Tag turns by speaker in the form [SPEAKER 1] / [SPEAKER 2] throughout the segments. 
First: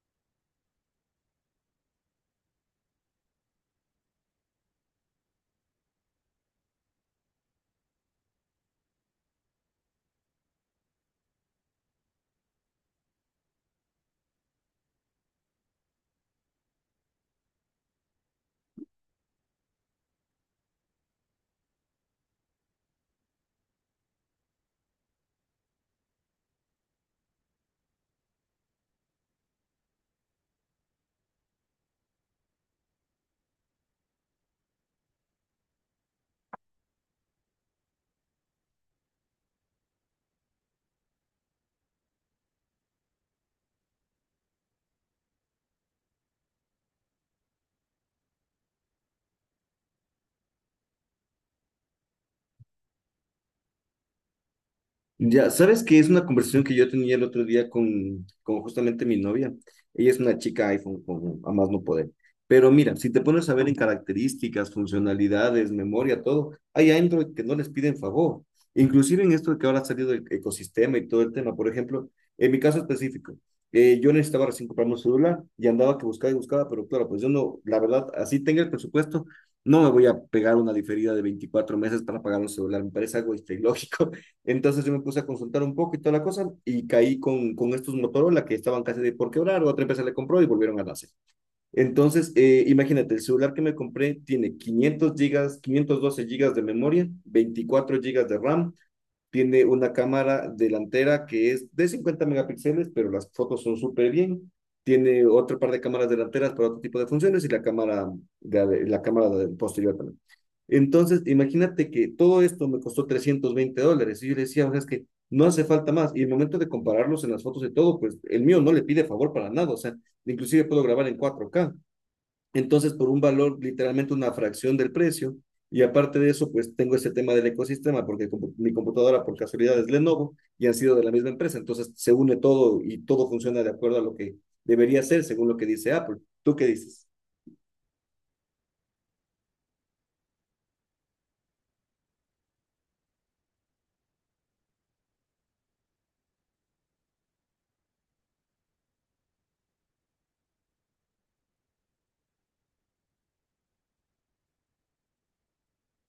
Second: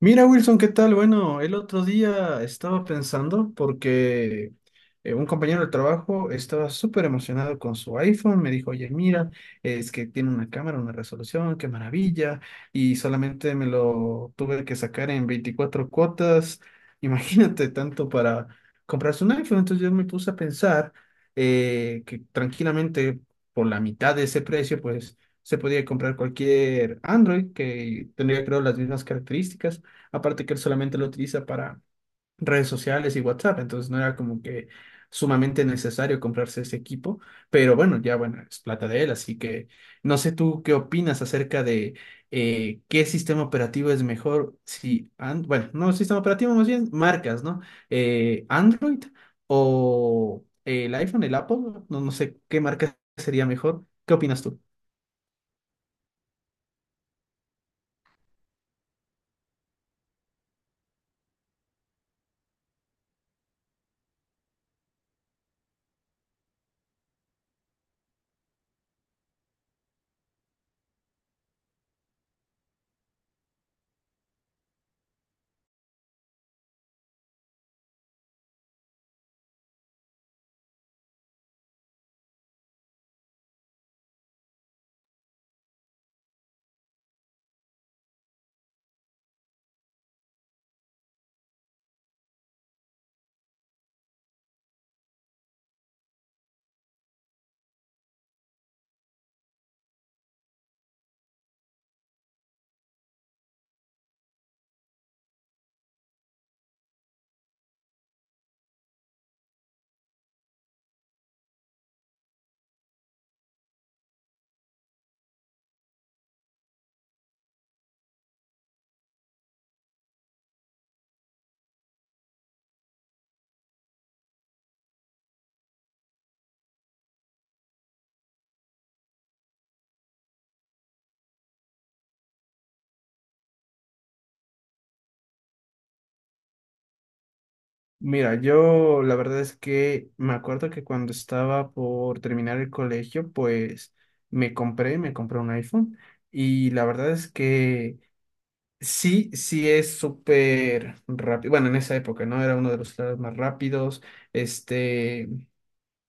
[SPEAKER 1] Mira, Wilson, ¿qué tal? Bueno, el otro día estaba pensando porque un compañero de trabajo estaba súper emocionado con su iPhone. Me dijo, oye, mira, es que tiene una cámara, una resolución, qué maravilla. Y solamente me lo tuve que sacar en 24 cuotas. Imagínate tanto para comprarse un iPhone. Entonces yo me puse a pensar que tranquilamente por la mitad de ese precio, pues se podía comprar cualquier Android que tendría, creo, las mismas características. Aparte que él solamente lo utiliza para redes sociales y WhatsApp, entonces no era como que sumamente necesario comprarse ese equipo, pero bueno, ya bueno, es plata de él, así que no sé tú qué opinas acerca de qué sistema operativo es mejor, si, bueno, no sistema operativo, más bien marcas, ¿no? Android o el iPhone, el Apple, no sé qué marca sería mejor, ¿qué opinas tú?
[SPEAKER 2] Ya, sabes que es una conversación que yo tenía el otro día con justamente mi novia. Ella es una chica iPhone, con, a más no poder. Pero mira, si te pones a ver en características, funcionalidades, memoria, todo, hay Android que no les piden favor. Inclusive en esto de que ahora ha salido el ecosistema y todo el tema. Por ejemplo, en mi caso específico, yo necesitaba recién comprarme un celular y andaba que buscaba y buscaba, pero claro, pues yo no, la verdad, así tenga el presupuesto, no me voy a pegar una diferida de 24 meses para pagar un celular. Me parece algo este, ilógico. Entonces yo me puse a consultar un poco y toda la cosa y caí con estos Motorola que estaban casi de por quebrar, otra empresa le compró y volvieron a nacer. Entonces, imagínate, el celular que me compré tiene 500 gigas, 512 gigas de memoria, 24 gigas de RAM, tiene una cámara delantera que es de 50 megapíxeles, pero las fotos son súper bien. Tiene otro par de cámaras delanteras para otro tipo de funciones y la cámara posterior también. Entonces, imagínate que todo esto me costó $320. Y yo le decía, o sea, es que no hace falta más. Y en el momento de compararlos en las fotos de todo, pues el mío no le pide favor para nada. O sea, inclusive puedo grabar en 4K. Entonces, por un valor, literalmente una fracción del precio. Y aparte de eso, pues tengo ese tema del ecosistema, porque mi computadora por casualidad es Lenovo y han sido de la misma empresa. Entonces, se une todo y todo funciona de acuerdo a lo que debería ser, según lo que dice Apple. ¿Tú qué dices?
[SPEAKER 1] Mira, yo la verdad es que me acuerdo que cuando estaba por terminar el colegio, pues me compré un iPhone y la verdad es que sí, sí es súper rápido. Bueno, en esa época, ¿no? Era uno de los celulares más rápidos. Este,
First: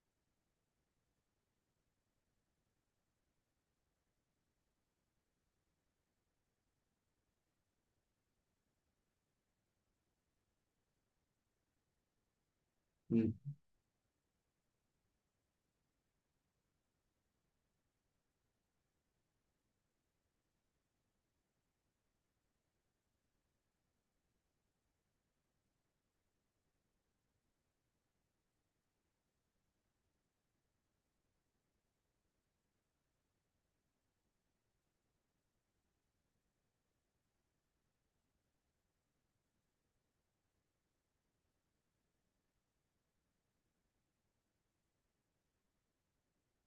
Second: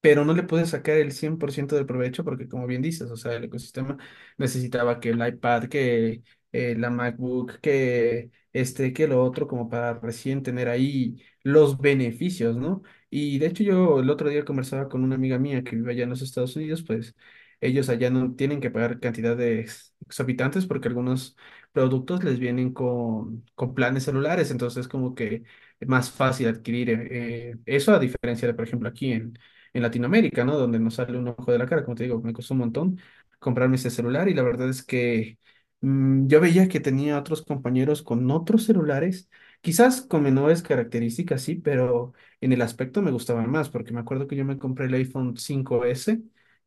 [SPEAKER 1] pero no le pude sacar el 100% del provecho porque, como bien dices, o sea, el ecosistema necesitaba que el iPad, que la MacBook, que este, que lo otro, como para recién tener ahí los beneficios, ¿no?
[SPEAKER 2] Mm.
[SPEAKER 1] Y de hecho yo el otro día conversaba con una amiga mía que vive allá en los Estados Unidos, pues ellos allá no tienen que pagar cantidad de exorbitantes porque algunos productos les vienen con planes celulares, entonces como que es más fácil adquirir eso a diferencia de, por ejemplo, aquí en Latinoamérica, ¿no? Donde nos sale un ojo de la cara, como te digo, me costó un montón comprarme ese celular y la verdad es que yo veía que tenía otros compañeros con otros celulares, quizás con menores características, sí, pero en el aspecto me gustaban más, porque me acuerdo que yo me compré el iPhone 5S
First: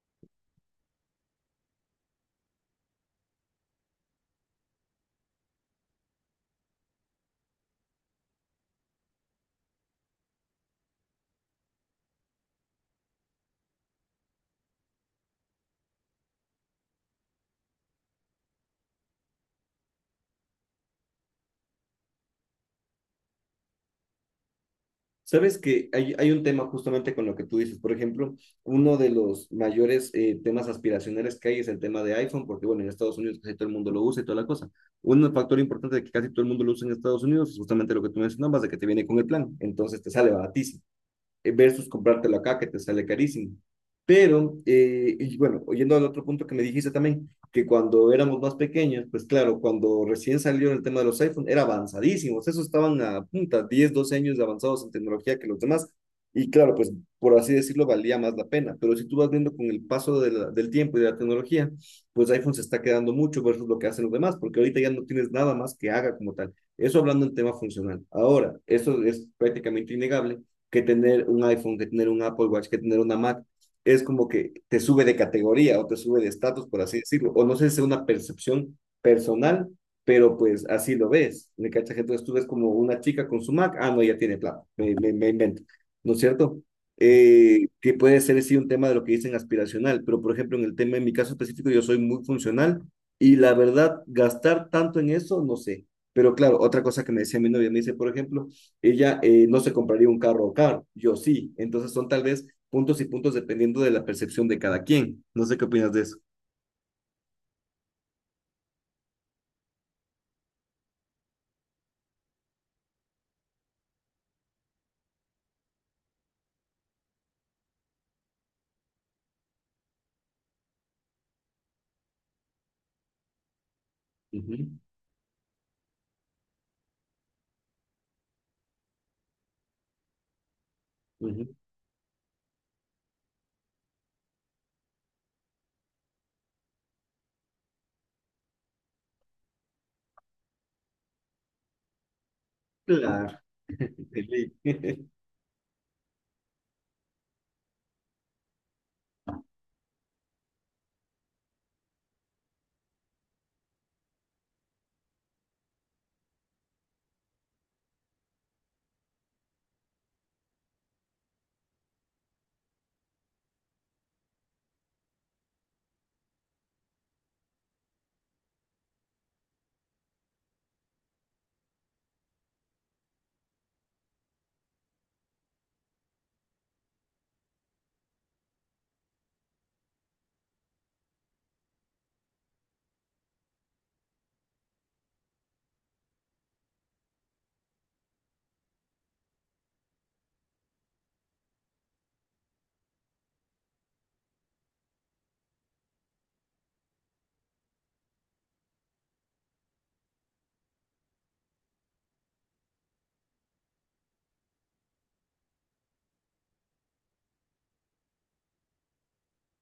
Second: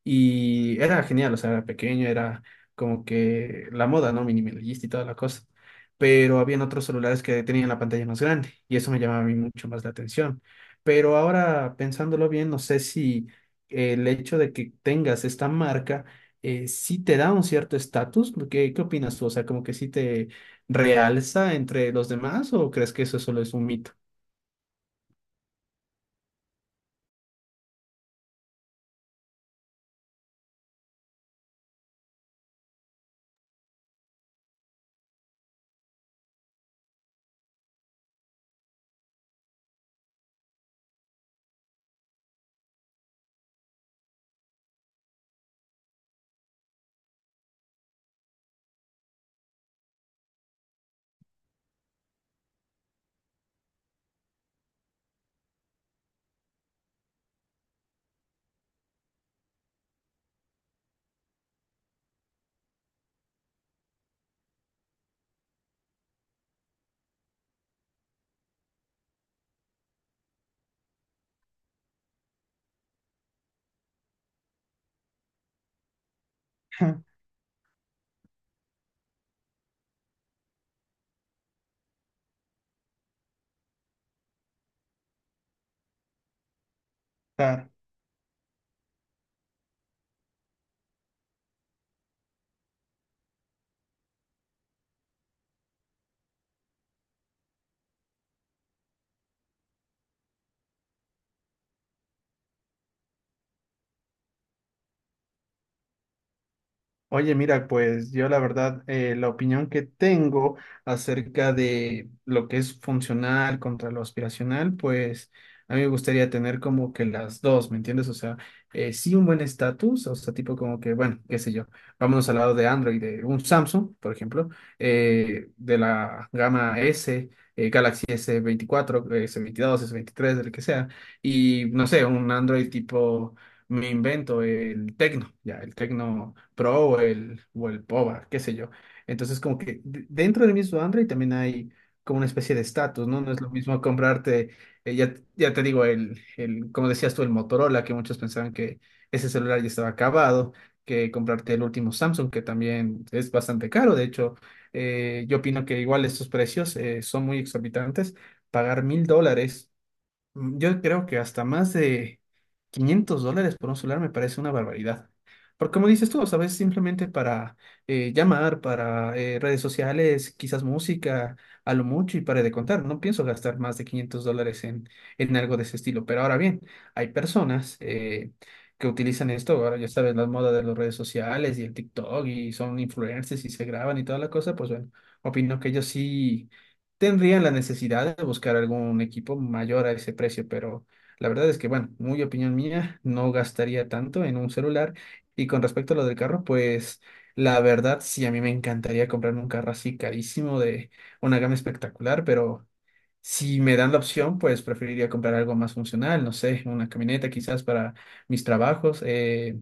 [SPEAKER 1] y era genial, o sea, era pequeño, era como que la moda, ¿no? Minimalista y toda la cosa pero habían otros celulares que tenían la pantalla más grande y eso me llamaba a mí mucho más la atención. Pero ahora pensándolo bien, no sé si el hecho de que tengas esta marca sí te da un cierto estatus. ¿Qué, qué opinas tú? O sea, como que sí te realza entre los demás o ¿crees que eso solo es un mito?
[SPEAKER 2] Sabes que hay un tema justamente con lo que tú dices. Por ejemplo, uno de los mayores temas aspiracionales que hay es el tema de iPhone, porque bueno, en Estados Unidos casi todo el mundo lo usa y toda la cosa. Un factor importante de que casi todo el mundo lo usa en Estados Unidos es justamente lo que tú mencionabas, de que te viene con el plan, entonces te sale baratísimo versus comprártelo acá que te sale carísimo. Pero, y bueno, oyendo al otro punto que me dijiste también, que cuando éramos más pequeños, pues claro, cuando recién salió el tema de los iPhone era avanzadísimos, esos estaban a punta, 10, 12 años de avanzados en tecnología que los demás, y claro, pues por así decirlo, valía más la pena, pero si tú vas viendo con el paso de del tiempo y de la tecnología, pues iPhone se está quedando mucho versus lo que hacen los demás, porque ahorita ya no tienes nada más que haga como tal. Eso hablando en tema funcional. Ahora, eso es prácticamente innegable que tener un iPhone, que tener un Apple Watch, que tener una Mac. Es como que te sube de categoría o te sube de estatus, por así decirlo. O no sé si es una percepción personal, pero pues así lo ves. ¿Me cachas? Entonces tú ves como una chica con su Mac, ah, no, ya tiene plata, me invento, ¿no es cierto? Que puede ser sí un tema de lo que dicen aspiracional, pero por ejemplo en el tema, en mi caso específico, yo soy muy funcional y la verdad, gastar tanto en eso, no sé. Pero claro, otra cosa que me decía mi novia, me dice, por ejemplo, ella no se compraría un carro o car, yo sí. Entonces son tal vez puntos y puntos dependiendo de la percepción de cada quien. No sé qué opinas de eso.
[SPEAKER 1] Oye, mira, pues yo la verdad, la opinión que tengo acerca de lo que es funcional contra lo aspiracional, pues a mí me gustaría tener como que las dos, ¿me entiendes? O sea, sí un buen estatus, o sea, tipo como que, bueno, qué sé yo, vámonos al lado de Android, de un Samsung, por ejemplo,
[SPEAKER 2] Ujú,
[SPEAKER 1] de la gama S, Galaxy s veinticuatro, s veintidós, s veintitrés, del que sea,
[SPEAKER 2] ujú.
[SPEAKER 1] y no sé, un Android tipo, me invento el Tecno, ya, el Tecno. Pro o el POBA, qué sé yo. Entonces, como que dentro del mismo Android también hay como una especie de estatus, ¿no? No
[SPEAKER 2] Claro,
[SPEAKER 1] es lo mismo comprarte,
[SPEAKER 2] Felipe.
[SPEAKER 1] ya te digo, como decías tú, el Motorola, que muchos pensaban que ese celular ya estaba acabado, que comprarte el último Samsung, que también es bastante caro. De hecho, yo opino que igual estos precios son muy exorbitantes. Pagar mil dólares. Yo creo que hasta más de 500 dólares por un celular me parece una barbaridad. Porque como dices tú, ¿sabes? Simplemente para llamar, para redes sociales, quizás música, a lo mucho y para de contar. No pienso gastar más de 500 dólares en algo de ese estilo. Pero ahora bien, hay personas que utilizan esto. Ahora ya sabes, la moda de las redes sociales y el TikTok y son influencers y se graban y toda la cosa. Pues bueno, opino que ellos sí tendrían la necesidad de buscar algún equipo mayor a ese precio, pero la verdad es que, bueno, muy opinión mía, no gastaría tanto en un celular. Y con respecto a lo del carro, pues la verdad sí, a mí me encantaría comprarme un carro así carísimo de una gama espectacular, pero si me dan la opción, pues preferiría comprar algo más funcional, no sé, una camioneta quizás para mis trabajos.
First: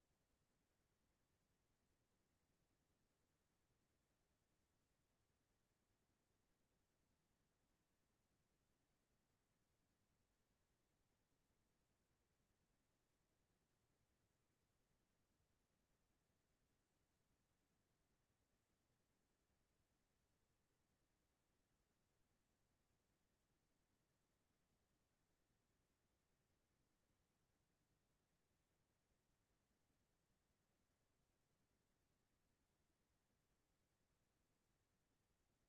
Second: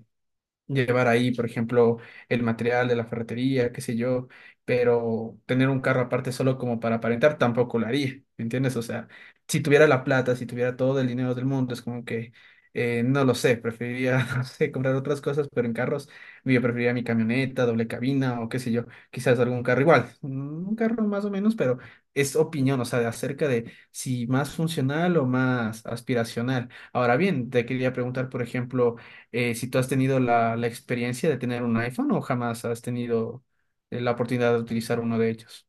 [SPEAKER 1] Llevar ahí, por ejemplo, el material de la ferretería, qué sé yo, pero tener un carro aparte solo como para aparentar tampoco lo haría, ¿me entiendes? O sea, si tuviera la plata, si tuviera todo el dinero del mundo, es como que, no lo sé, preferiría, no sé, comprar otras cosas, pero en carros, yo preferiría mi camioneta, doble cabina o qué sé yo, quizás algún carro igual, un carro más o menos, pero es opinión, o sea, de acerca de si más funcional o más aspiracional. Ahora bien, te quería preguntar, por ejemplo, si tú has tenido la experiencia de tener un iPhone o jamás has tenido la oportunidad de utilizar uno de ellos.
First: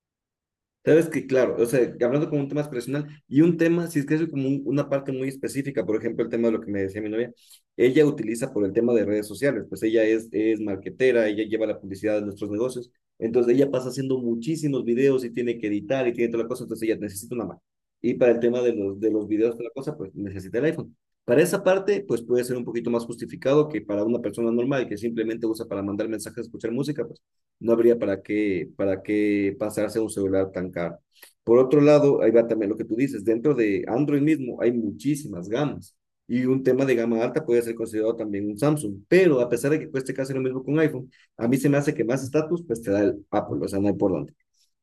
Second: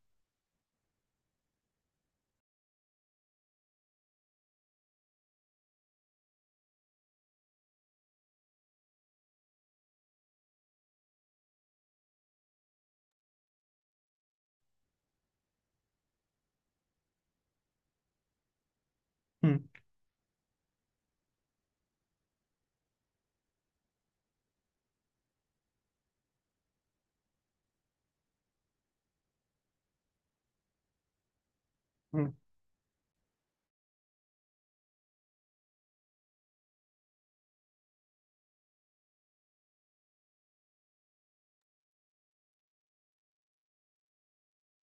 [SPEAKER 2] Sabes que, claro, o sea, hablando como un tema personal y un tema, si es que es como una parte muy específica, por ejemplo, el tema de lo que me decía mi novia, ella utiliza por el tema de redes sociales, pues ella es marketera, ella lleva la publicidad de nuestros negocios, entonces ella pasa haciendo muchísimos videos y tiene que editar y tiene toda la cosa, entonces ella necesita una Mac. Y para el tema de de los videos,
[SPEAKER 1] Mm,
[SPEAKER 2] toda la cosa, pues necesita el iPhone. Para esa parte, pues puede ser un poquito más justificado que para una persona normal que simplemente usa para mandar mensajes, escuchar música, pues no habría para qué pasarse a un celular tan caro. Por otro lado, ahí
[SPEAKER 1] mm.
[SPEAKER 2] va también lo que tú dices, dentro de Android mismo hay muchísimas gamas y un tema de gama alta puede ser considerado también un Samsung, pero a pesar de que cueste casi lo mismo que un iPhone, a mí se me hace que más estatus pues te da el Apple, o sea, no hay por dónde.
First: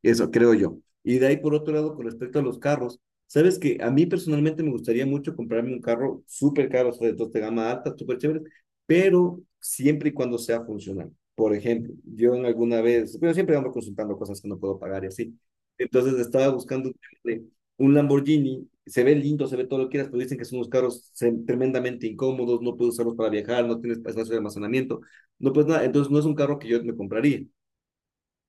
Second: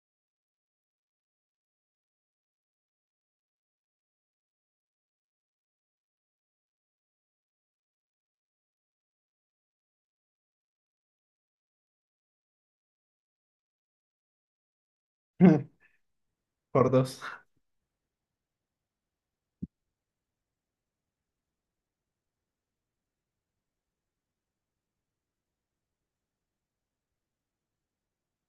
[SPEAKER 2] Eso creo yo. Y de ahí por otro lado, con respecto a los carros, sabes que a mí personalmente me gustaría mucho comprarme un carro súper caro, o sea, de gama alta, súper chévere, pero siempre y cuando sea funcional. Por ejemplo, yo en alguna vez, pero siempre ando consultando cosas que no puedo pagar y así. Entonces estaba buscando
[SPEAKER 1] Por
[SPEAKER 2] un tema
[SPEAKER 1] dos.
[SPEAKER 2] de un Lamborghini, se ve lindo, se ve todo lo que quieras, pero dicen que son unos carros tremendamente incómodos, no puedes usarlos para viajar, no tienes espacio de almacenamiento, no puedes nada. Entonces no es un carro que yo me compraría.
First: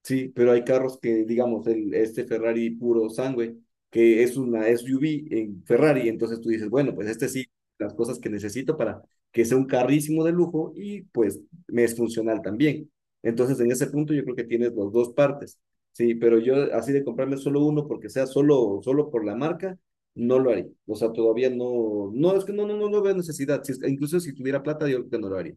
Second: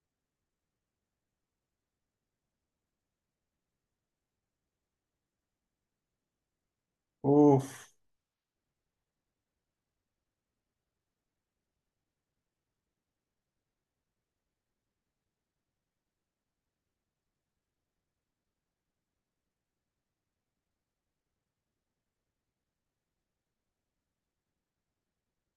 [SPEAKER 2] Sí, pero hay carros que, digamos, el, este Ferrari puro sangue, que es una SUV en Ferrari, entonces tú dices, bueno, pues este sí,
[SPEAKER 1] Uf.
[SPEAKER 2] las cosas que necesito para que sea un carrísimo de lujo y pues me es funcional también. Entonces, en ese punto yo creo que tienes las dos partes, sí, pero yo así de comprarme solo uno porque sea solo, solo por la marca, no lo haría. O sea, todavía no, no, es que no, no, no, no veo necesidad. Si es- incluso si tuviera plata, yo creo que no lo haría.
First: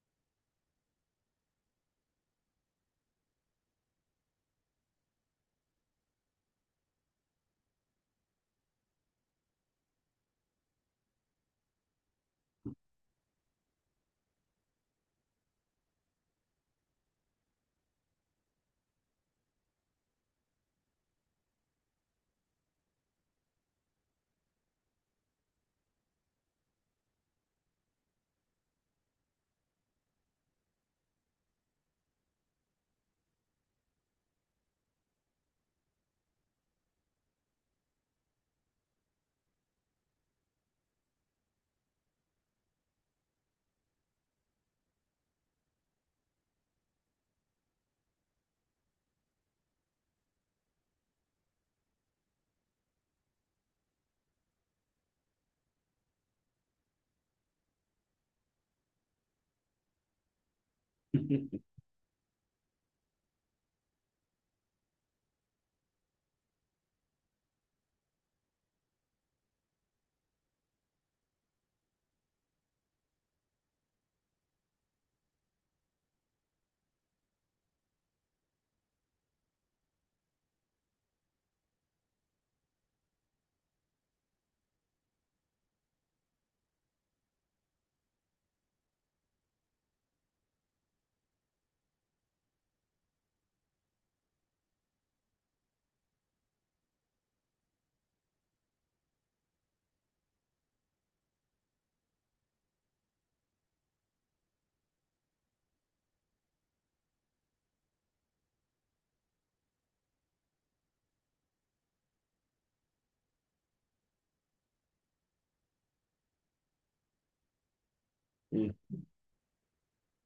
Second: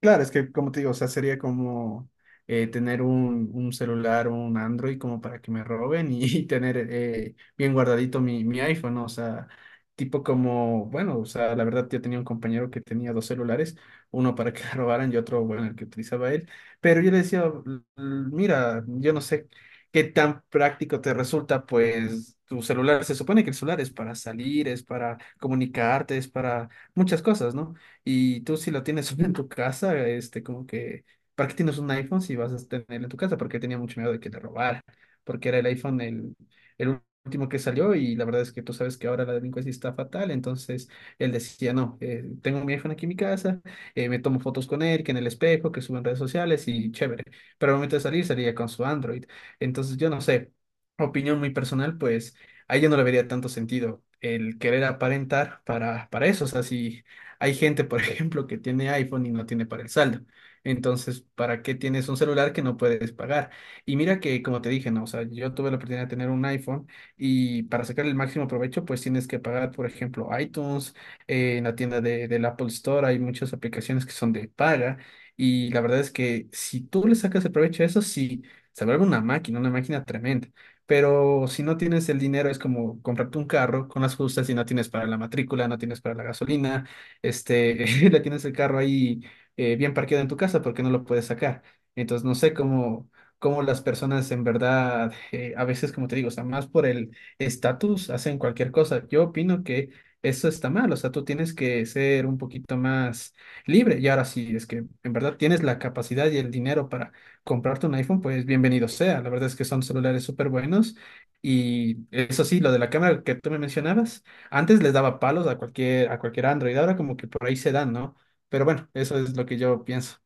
[SPEAKER 1] Claro, es que como te digo, o sea, sería como tener un celular, un Android como para que me roben y, tener bien guardadito mi iPhone, ¿no? O sea, tipo como, bueno, o sea, la verdad yo tenía un compañero que tenía dos celulares, uno para que le robaran y otro, bueno, el que utilizaba él, pero yo le decía, Mira, yo no sé qué tan práctico te resulta, pues tu celular, se supone que el celular es para salir, es para comunicarte, es para muchas cosas, ¿no? Y tú si lo tienes solo en tu casa, este, como que, ¿para qué tienes un iPhone si vas a tenerlo en tu casa? Porque tenía mucho miedo de que te robara, porque era el iPhone el último que salió y la verdad es que tú sabes que ahora la delincuencia está fatal, entonces él decía, no, tengo mi iPhone aquí en mi casa, me tomo fotos con él, que en el espejo, que subo en redes sociales y chévere, pero al momento de salir salía con su Android, entonces yo no sé, opinión muy personal, pues ahí yo no le vería tanto sentido el querer aparentar para eso, o sea, si... Hay gente, por ejemplo, que tiene iPhone y no tiene para el saldo. Entonces, ¿para qué tienes un celular que no puedes pagar? Y mira que, como te dije, ¿no? O sea, yo tuve la oportunidad de tener un iPhone y para sacar el máximo provecho, pues tienes que pagar, por ejemplo, iTunes, en la tienda de, del Apple Store hay muchas aplicaciones que son de paga y la verdad es que si tú le sacas el provecho a eso, sí, se vuelve una máquina tremenda. Pero si no tienes el dinero, es como comprarte un carro con las justas y no tienes para la matrícula, no tienes para la gasolina este, le tienes el carro ahí bien parqueado en tu casa porque no lo puedes sacar. Entonces, no sé cómo, cómo las personas en verdad, a veces, como te digo, o sea, más por el estatus, hacen cualquier cosa. Yo opino que eso está mal, o sea, tú tienes que ser un poquito más libre. Y ahora sí, es que en verdad tienes la capacidad y el dinero para comprarte un iPhone, pues bienvenido sea. La verdad es que son celulares súper buenos. Y eso sí, lo de la cámara que tú me mencionabas. Antes les daba palos a cualquier Android, ahora como que por ahí se dan, ¿no? Pero bueno, eso es lo que yo pienso.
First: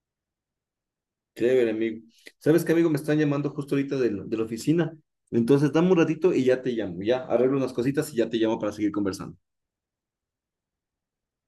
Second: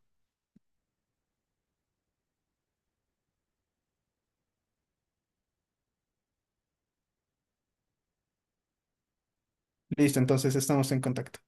[SPEAKER 2] Chévere, amigo. ¿Sabes qué, amigo? Me están llamando justo ahorita de la oficina. Entonces, dame un ratito y ya te llamo. Ya arreglo unas cositas y ya te llamo para seguir conversando.
[SPEAKER 1] Listo, entonces estamos en contacto.